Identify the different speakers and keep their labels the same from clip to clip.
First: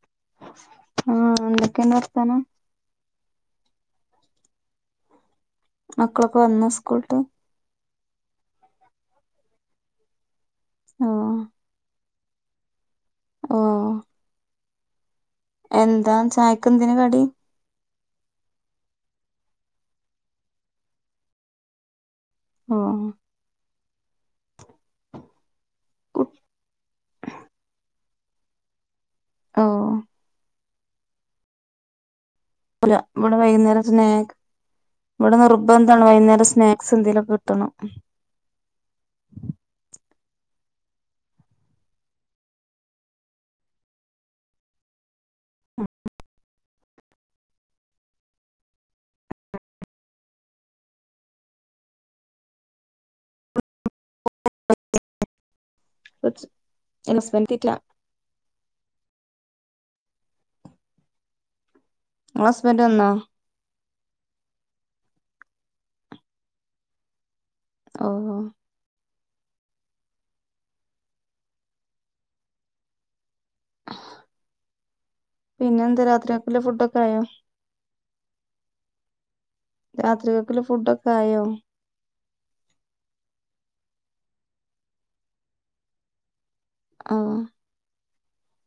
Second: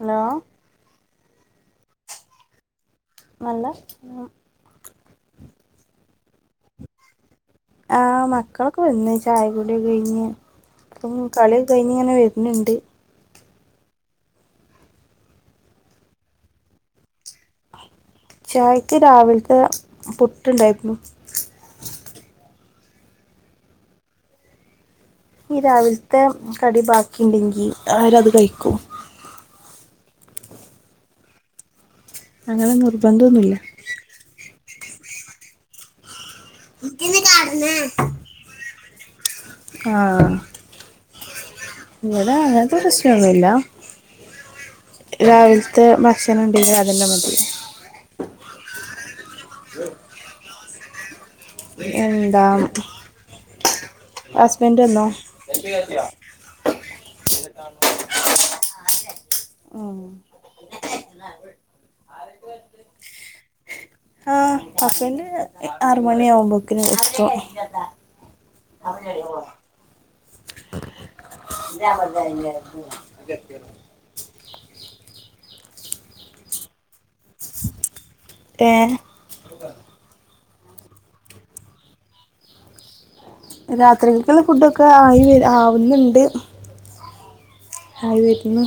Speaker 1: Hello
Speaker 2: ആ എന്തൊക്കണ്ട് വർത്താനം
Speaker 1: നല്ല വർത്താനം
Speaker 2: മക്കളൊക്കെ വന്നോ സ്കൂള്ട്ട്
Speaker 1: ആ മക്കളൊക്കെ വന്ന് ചായകുടി കയ്‌ഞ് ഉം
Speaker 2: ഓഹ്
Speaker 1: കളി ഒക്കെ കയ്ഞ്ങ്ങനെ വര് ന്ണ്ട്
Speaker 2: ആഹ് എന്താ ചായക്കെന്തേന്നു കടി
Speaker 1: ചായക്ക് രാവിലത്തെ പുട്ടുണ്ടായ്‌രുന്നു
Speaker 2: ഓ
Speaker 1: ഈ രാവിലത്തെ കടി ബാക്കി ഉണ്ടെങ്കി അവരത് വെയ്ക്കും
Speaker 2: ഓ
Speaker 1: അങ്ങനെ
Speaker 2: ഇവിടെ
Speaker 1: നിർബന്ധമൊന്നുമില്ല
Speaker 2: വൈകുന്നേരം സ്നാക്ക് ഇവിടെ നിർബന്ധാണ് വൈകുന്നേരം സ്
Speaker 1: [inaudible] ആഹ് ഇവിടെ അങ്ങനത്തെ പ്രശ്നൊന്നുല്ല രാവിലത്തെ ഭക്ഷണം ഉണ്ട് അത് അതന്നെ മതി എന്താ ഹസ്ബൻഡ് വന്നോ?
Speaker 2: ഹസ്ബന്റെത്തിട്ടില്ല
Speaker 1: ഓ
Speaker 2: നിങ്ങടെ ഹസ്ബന്റ് വന്നോ?
Speaker 1: ആഹ് ഹസ്ബന്റ് ആറുമണി ആകുമ്പോക്കിന് എത്തും
Speaker 2: ഓ പിന്നെ എന്താ രാത്രിക്കല്ല ഫുഡ്ക്കെ ആയോ
Speaker 1: ഏ
Speaker 2: രാത്രിക ക്ക്ള്ള ഫുഡക്കെ ആയോ?
Speaker 1: രാത്രികൾക്കുള്ള ഫുഡൊക്കെ ആയി വ ആവുന്ന്ണ്ട്
Speaker 2: ആഹ്
Speaker 1: ആയിവരുന്നു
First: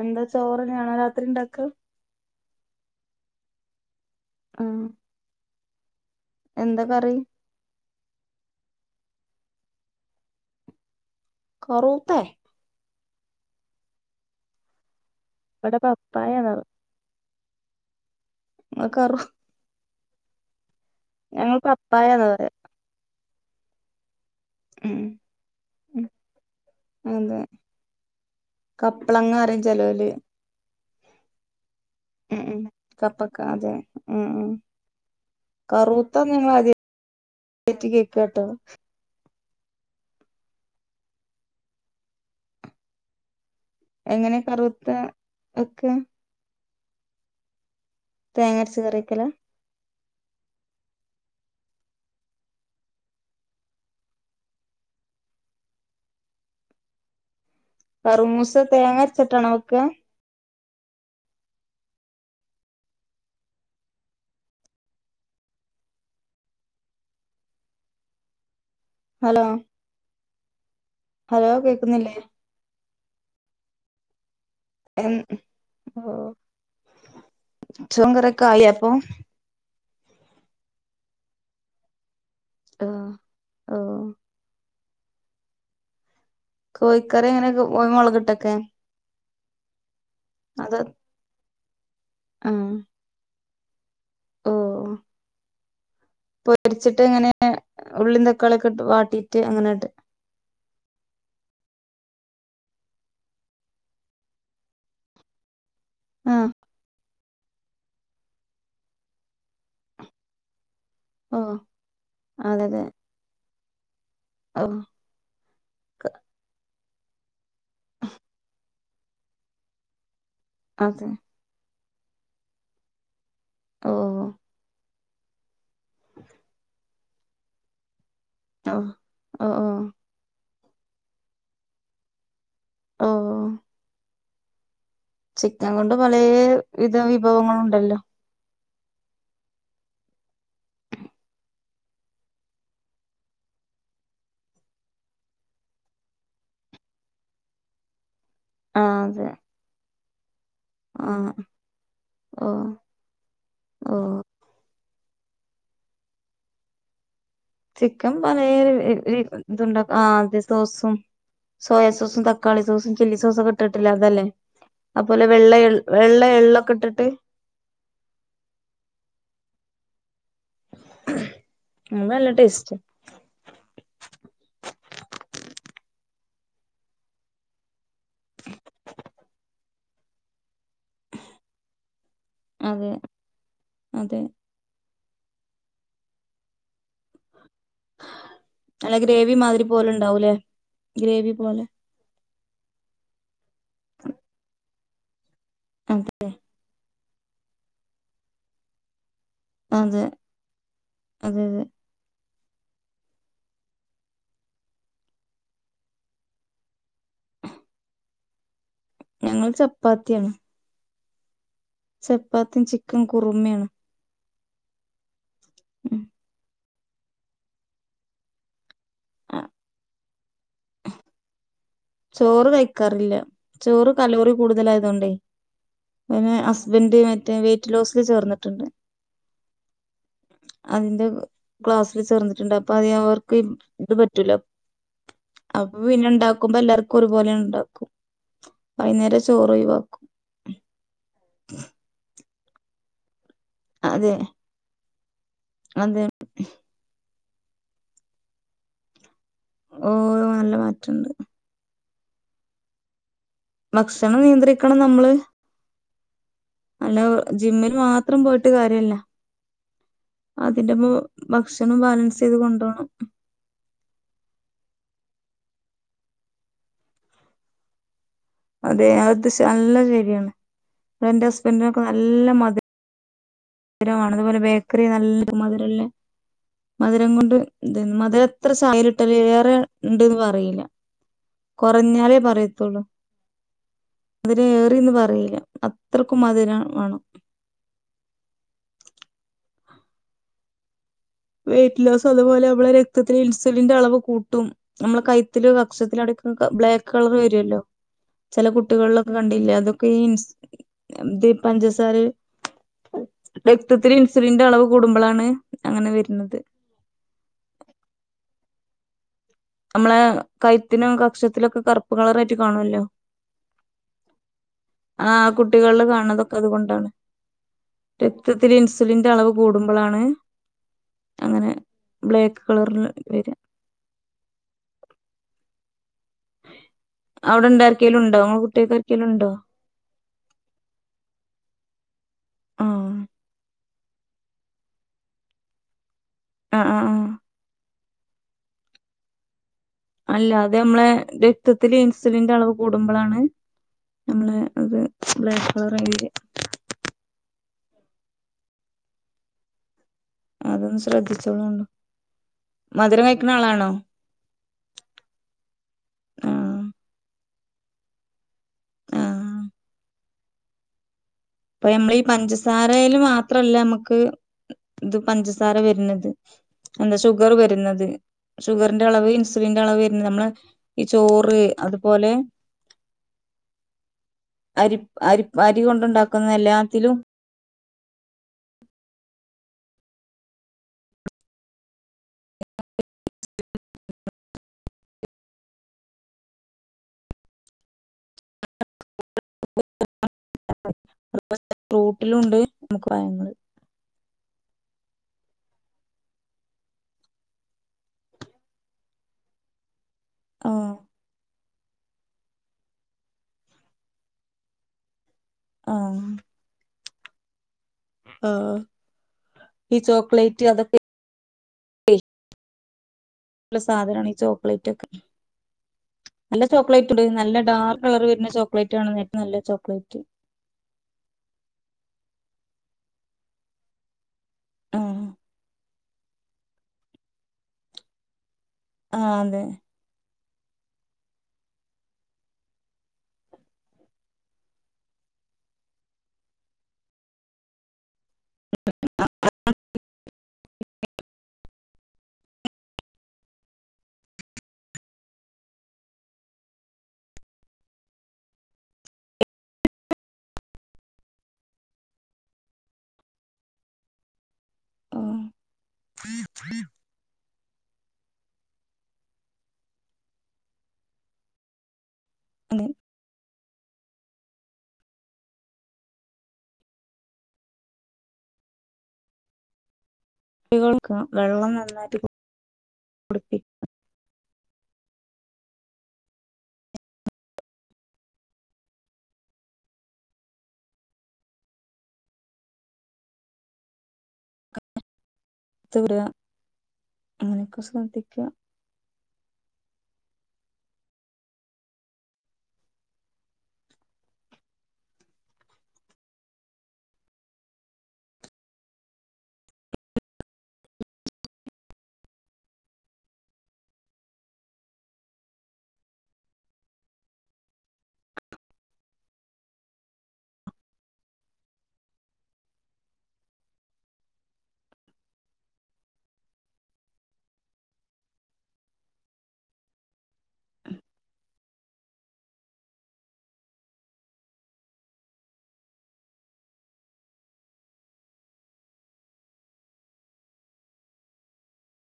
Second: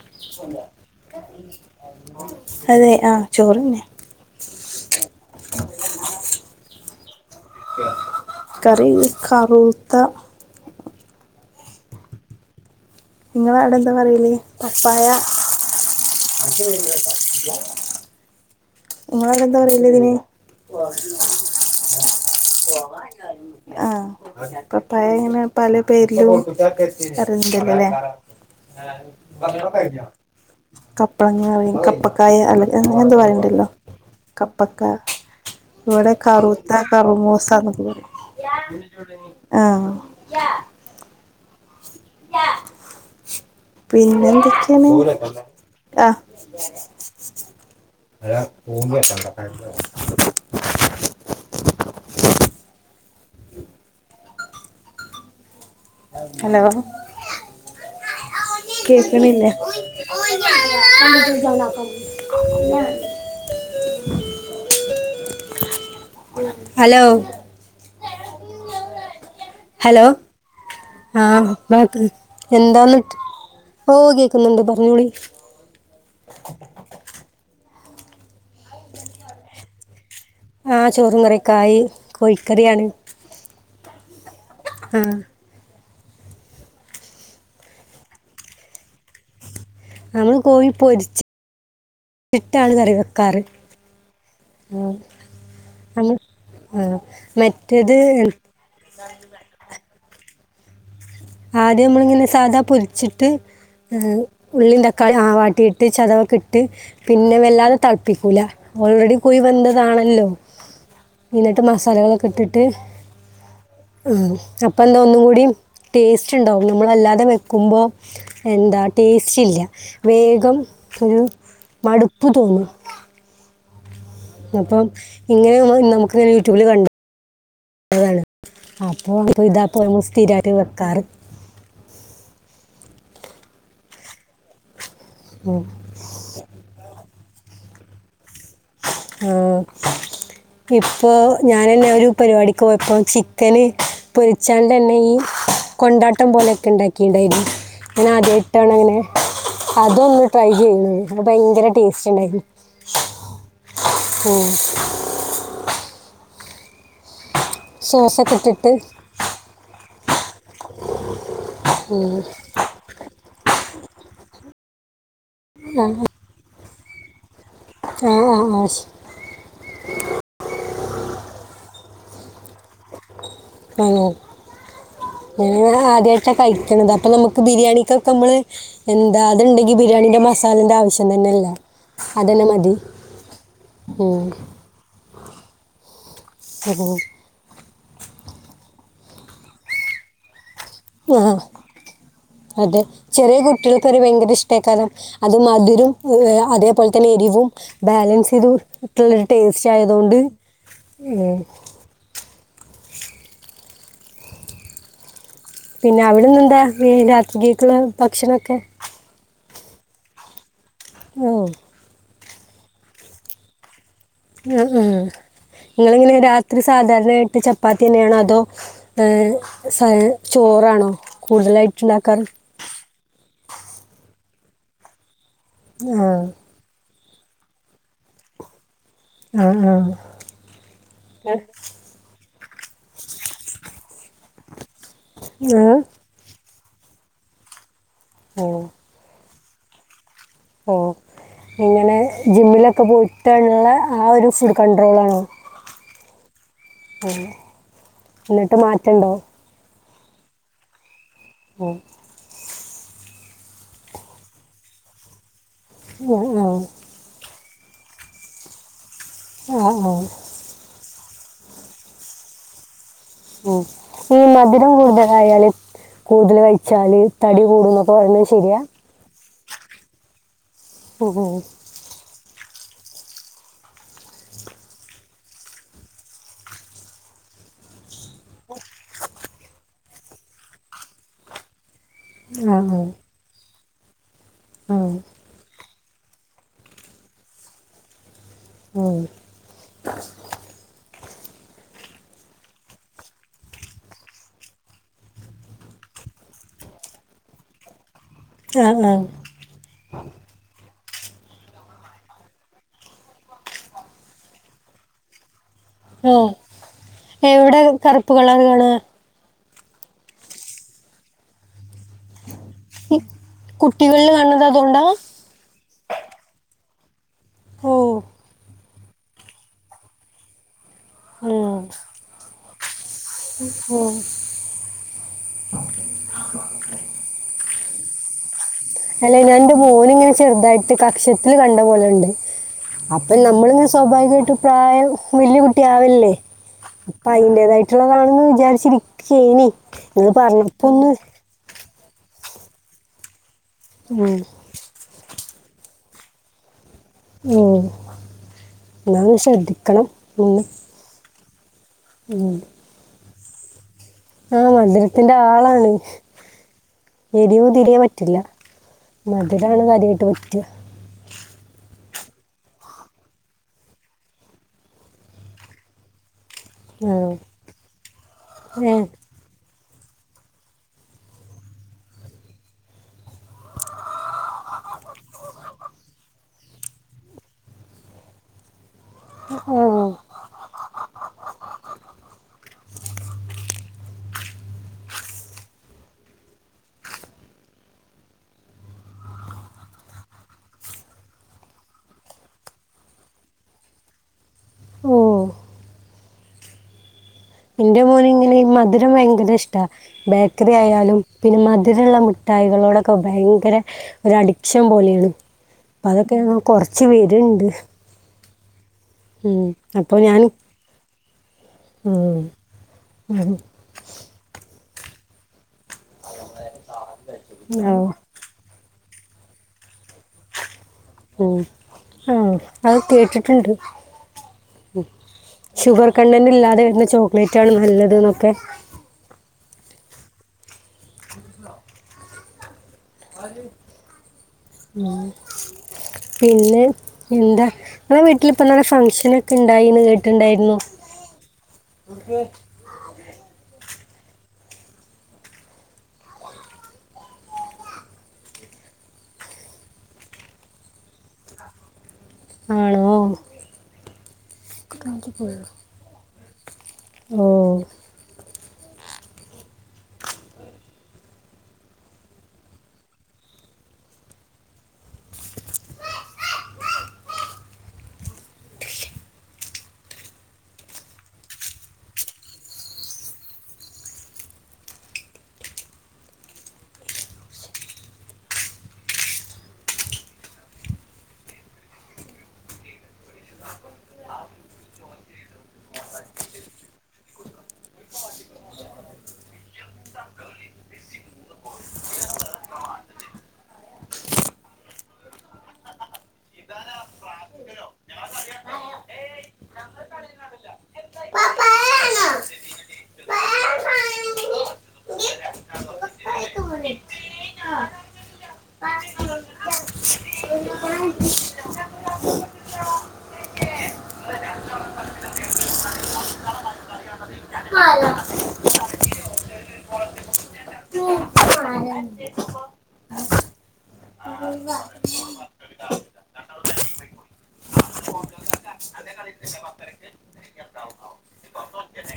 Speaker 2: എന്താ ചോറ്ന്നെയാണോ രാത്രി ഇണ്ടാക്ക?
Speaker 1: അതെ ആഹ് ചോറെന്നെ
Speaker 2: ആഹ് എന്താ കറി?
Speaker 1: കറി കറൂത്ത
Speaker 2: കറൂത്തെ?
Speaker 1: നിങ്ങളെ അവടെ എന്താ പറ്യല് പപ്പായ
Speaker 2: ഇവിടെ പപ്പായാന്നാ പറ
Speaker 1: ഇങ്ങള വടെന്താ പറ്യല്? ഇതിന്
Speaker 2: ഞങ്ങൾ പപ്പായാന്നാ പറയാ
Speaker 1: ആഹ്
Speaker 2: ഉം
Speaker 1: പപ്പായങ്ങനെ പലേ പേരിലും
Speaker 2: അതെ
Speaker 1: അറിയുന്നുണ്ടല്ലോല്ലേ
Speaker 2: കപ്പളങ്ങ പറയും ചെലോല്
Speaker 1: കപ്ലങ്ങാ റിം കപ്പ് പ്പക്കായ
Speaker 2: ഉം ഉം
Speaker 1: അല്ല അങ്ങനെന്തോ
Speaker 2: കപ്പക്ക
Speaker 1: പറയ്ണ്ടല്ലോ.
Speaker 2: അതെ ഉം ഉം
Speaker 1: കപ്പക്ക ഇവിടെ
Speaker 2: കറൂത്ത ഞങ്ങൾ
Speaker 1: കറൂത്ത കറുമൂസ എന്നൊക്ക
Speaker 2: ആദ്യായിട്ട് കേക്കാട്ടോ
Speaker 1: പറയും ആ പിന്നെ
Speaker 2: എങ്ങനെ കറൂത്ത
Speaker 1: എന്തൊക്കെയാന്ന്
Speaker 2: വെക്ക
Speaker 1: ആ
Speaker 2: തേങ്ങരച്ച് കറി വെക്കലാ
Speaker 1: ഹലോ
Speaker 2: കറുമൂസ തേങ്ങ
Speaker 1: കേൾക്കണില്ലേ
Speaker 2: അരച്ചിട്ടാണോ വെക്ക
Speaker 1: ഹലോ
Speaker 2: ഹലോ
Speaker 1: ഹലോ ആ
Speaker 2: ഹലോ
Speaker 1: [unintelligible]
Speaker 2: കേക്കുന്നില്ലേ
Speaker 1: എന്താന്ന് ഓ ഗേ ക്കുന്നുണ്ട് പറഞ്ഞോളി
Speaker 2: എൻ ചോംകറീക്കെ ആയോ അപ്പൊ
Speaker 1: ആ ചോറും കറിയൊക്കായി കോഴിക്കറിയാണ്
Speaker 2: ആ ആ
Speaker 1: ആ
Speaker 2: കോയിക്കറി എങ്ങനെക്കും [unintelligible] മൊളകിട്ടൊക്കെ
Speaker 1: ഞങ്ങള് കോയി പൊരിച്ചി ഇട്ടാണ്
Speaker 2: ആഹ്
Speaker 1: കറി വെക്കാറ്
Speaker 2: ഓ
Speaker 1: ആം
Speaker 2: പൊരിച്ചിട്ട് ഇങ്ങനെ ഉള്ളീം തക്കാളീക്കിട്ട് വാട്ടീട്ട് അങ്ങനെട
Speaker 1: ആദ്യമ്മിള് സാദാ പൊരിച്ചിട്ട് അ ഉള്ളീം തക്കാളീം ആ വാട്ടി ഇട്ട് ചതവക്ക
Speaker 2: ആഹ്
Speaker 1: ഇട്ട് പിന്നെ വല്ലാതെ തെളപ്പിക്കൂല ഓൾറെഡി കുഴി വെന്തതാണല്ലോ
Speaker 2: ഓ
Speaker 1: ഇന്നിട്ട് മസാലകളൊക്കെ ഇട്ടിട്ട്
Speaker 2: അതെ അതെ
Speaker 1: മ്
Speaker 2: ഓ
Speaker 1: അപ്പ എന്താ ഒന്നും കൂടി ടേസ്റ്റിണ്ടാവും നമ്മളല്ലാതെ വെ ക്കുമ്പോ എന്താ ടേസ്റ്റില്ല വേ
Speaker 2: അതെ
Speaker 1: [unintelligible] മടുപ്പു തോന്നുവാ
Speaker 2: ഓഹ്
Speaker 1: അപ്പം ഇങ്ങനെമ്മ നമക്ക്ങ്ങനെ യുട്യൂബില് ക അതാണ്
Speaker 2: ഓ
Speaker 1: അപ്പോ
Speaker 2: ഓ ഓ
Speaker 1: ഇതാപ്പൊ ഞങ്ങള് സ്ഥിരായിട്ട് വെ കാറ്
Speaker 2: ഓ ചിക്കൻകൊണ്ട് പലേ വിധം വി ഭവങ്ങളുണ്ടല്ലോ
Speaker 1: ആഹ് ഇപ്പൊ ഞാനന്നെ ഒരു പരിവാടിക്ക് പോയപ്പം ചിക്കന് പൊരിച്ചാണ്ടന്നെ ഈ കൊണ്ടാട്ടം പോലൊക്കെ ഇണ്ടാക്കിണ്ടായിരുന്നു ഞാൻ ആദ്യായി
Speaker 2: ആ
Speaker 1: ട്ടാണങ്ങനെ
Speaker 2: അതെ
Speaker 1: അതൊന്ന് ട്രൈ ചെയ്യ്ണെ
Speaker 2: ആ
Speaker 1: അപ്പം ഭയങ്കര ടേസ്റ്റ്ണ്ടായിരുന്നു
Speaker 2: ഓ ഓ
Speaker 1: ഉം
Speaker 2: ചിക്കൻ
Speaker 1: സോസൊക്കെ ഇട്ടിട്ട്
Speaker 2: പറയേരു ഏ രി ഇതുണ്ടാ ആഹ് അതെ സോസും സോയാ
Speaker 1: ഉം.
Speaker 2: സോസും തക്കാളി സോസും ചില്ലി സോസൊക്കെ ഇട്ട്ട്ട്ള്ള അതല്ലേ അപ് പോലെ വെള്ള എള് വെള്ള എള്ളും ക്കട്ട്ട്ട്
Speaker 1: ആഹ് ആഹ് ശ
Speaker 2: അത് നല്ല ടേസ്റ്റാ
Speaker 1: ഉം ഞാൻ ആദ്യായിട്ടാ കഴിക്ക്ണത് അപ്പം നമ്മക്ക് ബിരിയാണിക്കൊക്ക മ്മള് എന്താ അത്ണ്ടെങ്കി ബിരിയാണീന്റെ മസാലന്റെ ആവശ്യം തന്നെല്ല അതന്നെ മതി
Speaker 2: അതെ അതെ
Speaker 1: ഉം ഉം.
Speaker 2: നല്ല ഗ്രേവി മാതിരി പോലെ ഉണ്ടാവൂല്ലേ
Speaker 1: ആഹ് അതെ ചെറിയ കുട്ടികൾക്കൊരു ഭയങ്കര ഇഷ്ടേക്കാലെ അത് മധുരം
Speaker 2: അതെ
Speaker 1: വെ അതേപോലെ എരിവും ബാലൻസ് യ്ത് ട്ട്ള്ളെ ടേസ്റ്റ്
Speaker 2: അതെ
Speaker 1: ആയതുകൊണ്ട് മ്ഹ്
Speaker 2: അതെ അതെ
Speaker 1: പിന്നെ അവിടുന്ന് എന്താ ഇനി രാത്രീലേക്കുള്ള ഭക്ഷണം ക്കെ
Speaker 2: ഞങ്ങള് ചപ്പാത്തിയാണ്
Speaker 1: ഓഹ്
Speaker 2: ചപ്പാത്തിയും ചിക്കൻ കുറുമ്മണ്
Speaker 1: ആഹ് ആഹ് ആഹ് നിങ്ങള് എങ്ങനെ രാത്രി സാധാരണയായിട്ട് ചപ്പാത്തി തന്നെയാണോ അതോ
Speaker 2: ആ,
Speaker 1: സ ചോറാണോ കൂടുതലായിട്ട് ഉണ്ടാക്കാറ്
Speaker 2: ചോറ് കഴിക്കാറില്ല ചോറ് കലൂറി കൂടുതലായതുകൊണ്ടേ
Speaker 1: ആ
Speaker 2: പിന്നെ ഹസ്ബന്ഡ മറ്റ മ വെയിറ്റ് ലോസില് ചേർന്നിട്ടുണ്ട്
Speaker 1: ആ ആ
Speaker 2: അപ്പ അത് അവർക്ക് ഇത് പറ്റൂല
Speaker 1: ആ
Speaker 2: അപ്പൊ പിന്നെണ്ടാക്കും ആക്കുമ്പോ എല്ലാവർക്കും ഒരുപോലെ ഉണ്ടാക്കും
Speaker 1: ഓ
Speaker 2: വൈകുന്നേര ചോറ് ഒഴിവാക്കും
Speaker 1: എ ങ്ങനെ ജിമ്മിൽ ഒക്കെ പോയിട്ട് നുള്ള ആ ഒരു ഫുഡ് കണ്ടു റോളാണ്
Speaker 2: അത്
Speaker 1: എന്നിട്ട് മാറ്റണ്ടോ
Speaker 2: ഓ നല്ല മാറ്റുണ്ട്
Speaker 1: ഉം
Speaker 2: ഭക്ഷണം നിയന്ത്രിക്കണം നമ്മള്
Speaker 1: ഉം ഉം
Speaker 2: അല്ല ജിമ്മിൽ മാത്രം പോയിട്ട് കാര്യമല്ല
Speaker 1: ആ ആ.
Speaker 2: അതിന്റെപ്പ ഭക്ഷണം ബാലൻസ് ചെയ്ത് കൊണ്ട പോണം
Speaker 1: ഓ ഈ മധുരം കൂടുതലായാലല് കൂടുതൽ കഴിച്ചാല് തടി കൂട എന്നൊക്കെ പറഞ്ഞ
Speaker 2: അതെ അ നല്ല ശരിയാണ് അ എന്റെ
Speaker 1: ഉം.
Speaker 2: ഹസ്ബന്ഡറിനൊക്കെ നല്ല മ മധുരമാണ് അതുപോലെ ബേക്കറി നല്ല മധുരല്ല മധുരം കൊണ്ട് മധുര എത്ര സായലിട്ട യെറെ ഉണ്ട്ന്ന് പറയില്ല പറഞ്ഞാലേ
Speaker 1: ആ ആ
Speaker 2: പറയത്തുള്ളൂ അതിനെ
Speaker 1: ആ
Speaker 2: എറിന്ന് പറയില്ല എത്രക്കുംമാതിരാ വേണം
Speaker 1: ആഹ്
Speaker 2: വെയ്റ്റ് ലോസ് അതുപോലെ മ്മളെ രക്തത്തിൽ ഇൻസുലിന്റെ അളവ് കൂട്ടും നമ്മളെ കൈത്തില് കക്ഷത്തില് അടക്ക ബ്ലാക്ക് കളർ വരുല്ലോ ചില
Speaker 1: ആ ആ
Speaker 2: കുട്ടികളിലൊക്കെ കണ്ടില്ലെ അതൊക്കെ ഈ ഇൻ ദി പഞ്ചസാരെ രക്തത്തില് ഇൻസുലിന്റെ അളവ് കൂടമ്പളാണ് അങ്ങ
Speaker 1: ആ എവടെ കറ്പ്പ് കളറ് കാണ
Speaker 2: നമ്മളെ കഴ്ത്തിനും കക്ഷത്തിലൊക്കെ കറ്പ്പ് കളറ ട്ട് കാണോല്ലോ
Speaker 1: ഈ കുട്ടികളിൽ കാണുന്നത് അതുകൊണ്ടാ
Speaker 2: ആ അ കുട്ടികളിൽ കാണണതൊക്കെ അതുകൊണ്ടാണ്
Speaker 1: ഓ
Speaker 2: രക്തത്തില് ഇൻസ് ലിന്റെ അളവ് കൂടുമ്പളാണ് അങ്ങനെ ബ്ലേക്ക് കളറില്
Speaker 1: ഉം [inaudible]
Speaker 2: അവിടെണ്ടാ ക്കെലുണ്ടൊ ഇങ്ങളെ
Speaker 1: അല്ലെ ഞാൻ ന്റെ മോനിങ്ങനെ ചെർതായിട്ട് കക്ഷത്തിൽ കണ്ടപോലണ്ട്
Speaker 2: ആഹ്
Speaker 1: അപ്പൊ നമ്മളി സ്വാഭാവികമായിട്ട് പ്രായം വെല്ല്യകുട്ടിയാവല്ലേ
Speaker 2: ആഹ് ആഹ്
Speaker 1: അപ്പ
Speaker 2: ആഹ്
Speaker 1: അയിന്റതായി റ്റുള്ളതാണെന്ന് വിചാരിച്ചിരിക്കായ്നി
Speaker 2: അല്ല അത മ്മളെ രക്തത്തില് ഇൻ- സിലിന്റെ അളവ് കൂടുമ്പളാണ്
Speaker 1: ഉം.
Speaker 2: നമ്മളെ അത് ബ്ലാക്കളറായി വരാ
Speaker 1: ഓ എന്നാ ഒന്ന് ശ്രദ്ധിക്കണം ഒന്ന്
Speaker 2: അതൊന്ന് ശ്രദ്ധി ചോളോണ്ടൂ
Speaker 1: ഉം
Speaker 2: ക്ക്ന്നാളാണോ
Speaker 1: ആ മധുരത്തിൻ്റാളാണ്
Speaker 2: ആഹ്
Speaker 1: എരിവു തീരെ പറ്റില്ല
Speaker 2: ആഹ്
Speaker 1: മധ്‌രാണ കാര്യായിട്ട് പ റ്റ
Speaker 2: പ്പ ഞമ്മളീ പഞ്ചസാരയില് മാത്രല്ല മ്മക്ക് ഇത് പഞ്ചസാര വരുന്നത് എന്താ ഷുഗർ
Speaker 1: ആ
Speaker 2: വരുന്നത്
Speaker 1: ഏ
Speaker 2: ഷുഗറിന്റെ അളവ് ഇൻസുലിൻ റ്റളവ് വരുന്നത് നമ്മളെ ഈ ചോറ് അത്പോലെ അരിപ് അരിപ് അരി കൊണ്ട്ണ്ടാക്കു ക്കുന്ന എല്ലാത്തിലും
Speaker 1: ഓ
Speaker 2: [unintelligible] ഫ്രൂട്ടിലൂണ്ട് നമുക്ക് പയങ്ങള്
Speaker 1: ഓ എന്റെ മോന് ഇങ്ങനെ ഈ മധുരം ഭയങ്കര ഇഷ്ടാ ബേക്കറി
Speaker 2: ആഹ്
Speaker 1: ആയാലും പിന്നെ മ [unintelligible] ധുര മിഠായികളോടൊക്കെ ഭയങ്കര ഒരു അഡിക്ഷൻ പോലെയാണ് അപ്പൊ
Speaker 2: ആഹ്
Speaker 1: അതൊക്കെ അങ്ങ് കൊറച്ച് [unintelligible]
Speaker 2: ആഹ്
Speaker 1: ഉം
Speaker 2: ഈ
Speaker 1: അപ്പൊ ഞാൻ
Speaker 2: ചോക്ലേറ്റ് അതൊക്കെ
Speaker 1: ഉം ഉം.
Speaker 2: ല്ല സാധനമാണ് ഈ ചോക്ലേറ്റ് ഒക്കെ നല്ല ചോക്ലേറ്റ് ഉണ്ട് നല്ല
Speaker 1: ആ
Speaker 2: ഡാർക്ക്‌ കളർ വരുന്ന ചോക്ലേറ്റ് ആണ് ഏ നല്ല ചോക്ലേറ്റ്
Speaker 1: ഉം ആഹ് അത് കേട്ടിട്ടുണ്ട്
Speaker 2: ആഹ്
Speaker 1: ഷുഗർ കണ്ടന്റ് ഇല്ലാതെ വരുന്ന ചോക്ലേറ്റ് ആണ് നല്ലത് ന്നൊക്കെ
Speaker 2: ആ അതെ
Speaker 1: ഉം പിന്നെ എന്താ ഇങ്ങളെ വിട്ടില് ഇപ്പൊ ഫംഗ്ഷൻ ഒക്കെ ഇണ്ടായിന്ന് കേട്ടിട്ടുണ്ടായിരുന്നു ഒക്കെ ആണോ
Speaker 2: ആഹ് [unintelligible]
Speaker 1: ഉം
Speaker 2: [unintelligible] കുട്ടികൾക്ക് വെള്ളം നന്നായിട്ട്പ്പ കുടിപ്പി പറയുക അങ്ങനെയൊക്കെ ശ്രദ്ധിക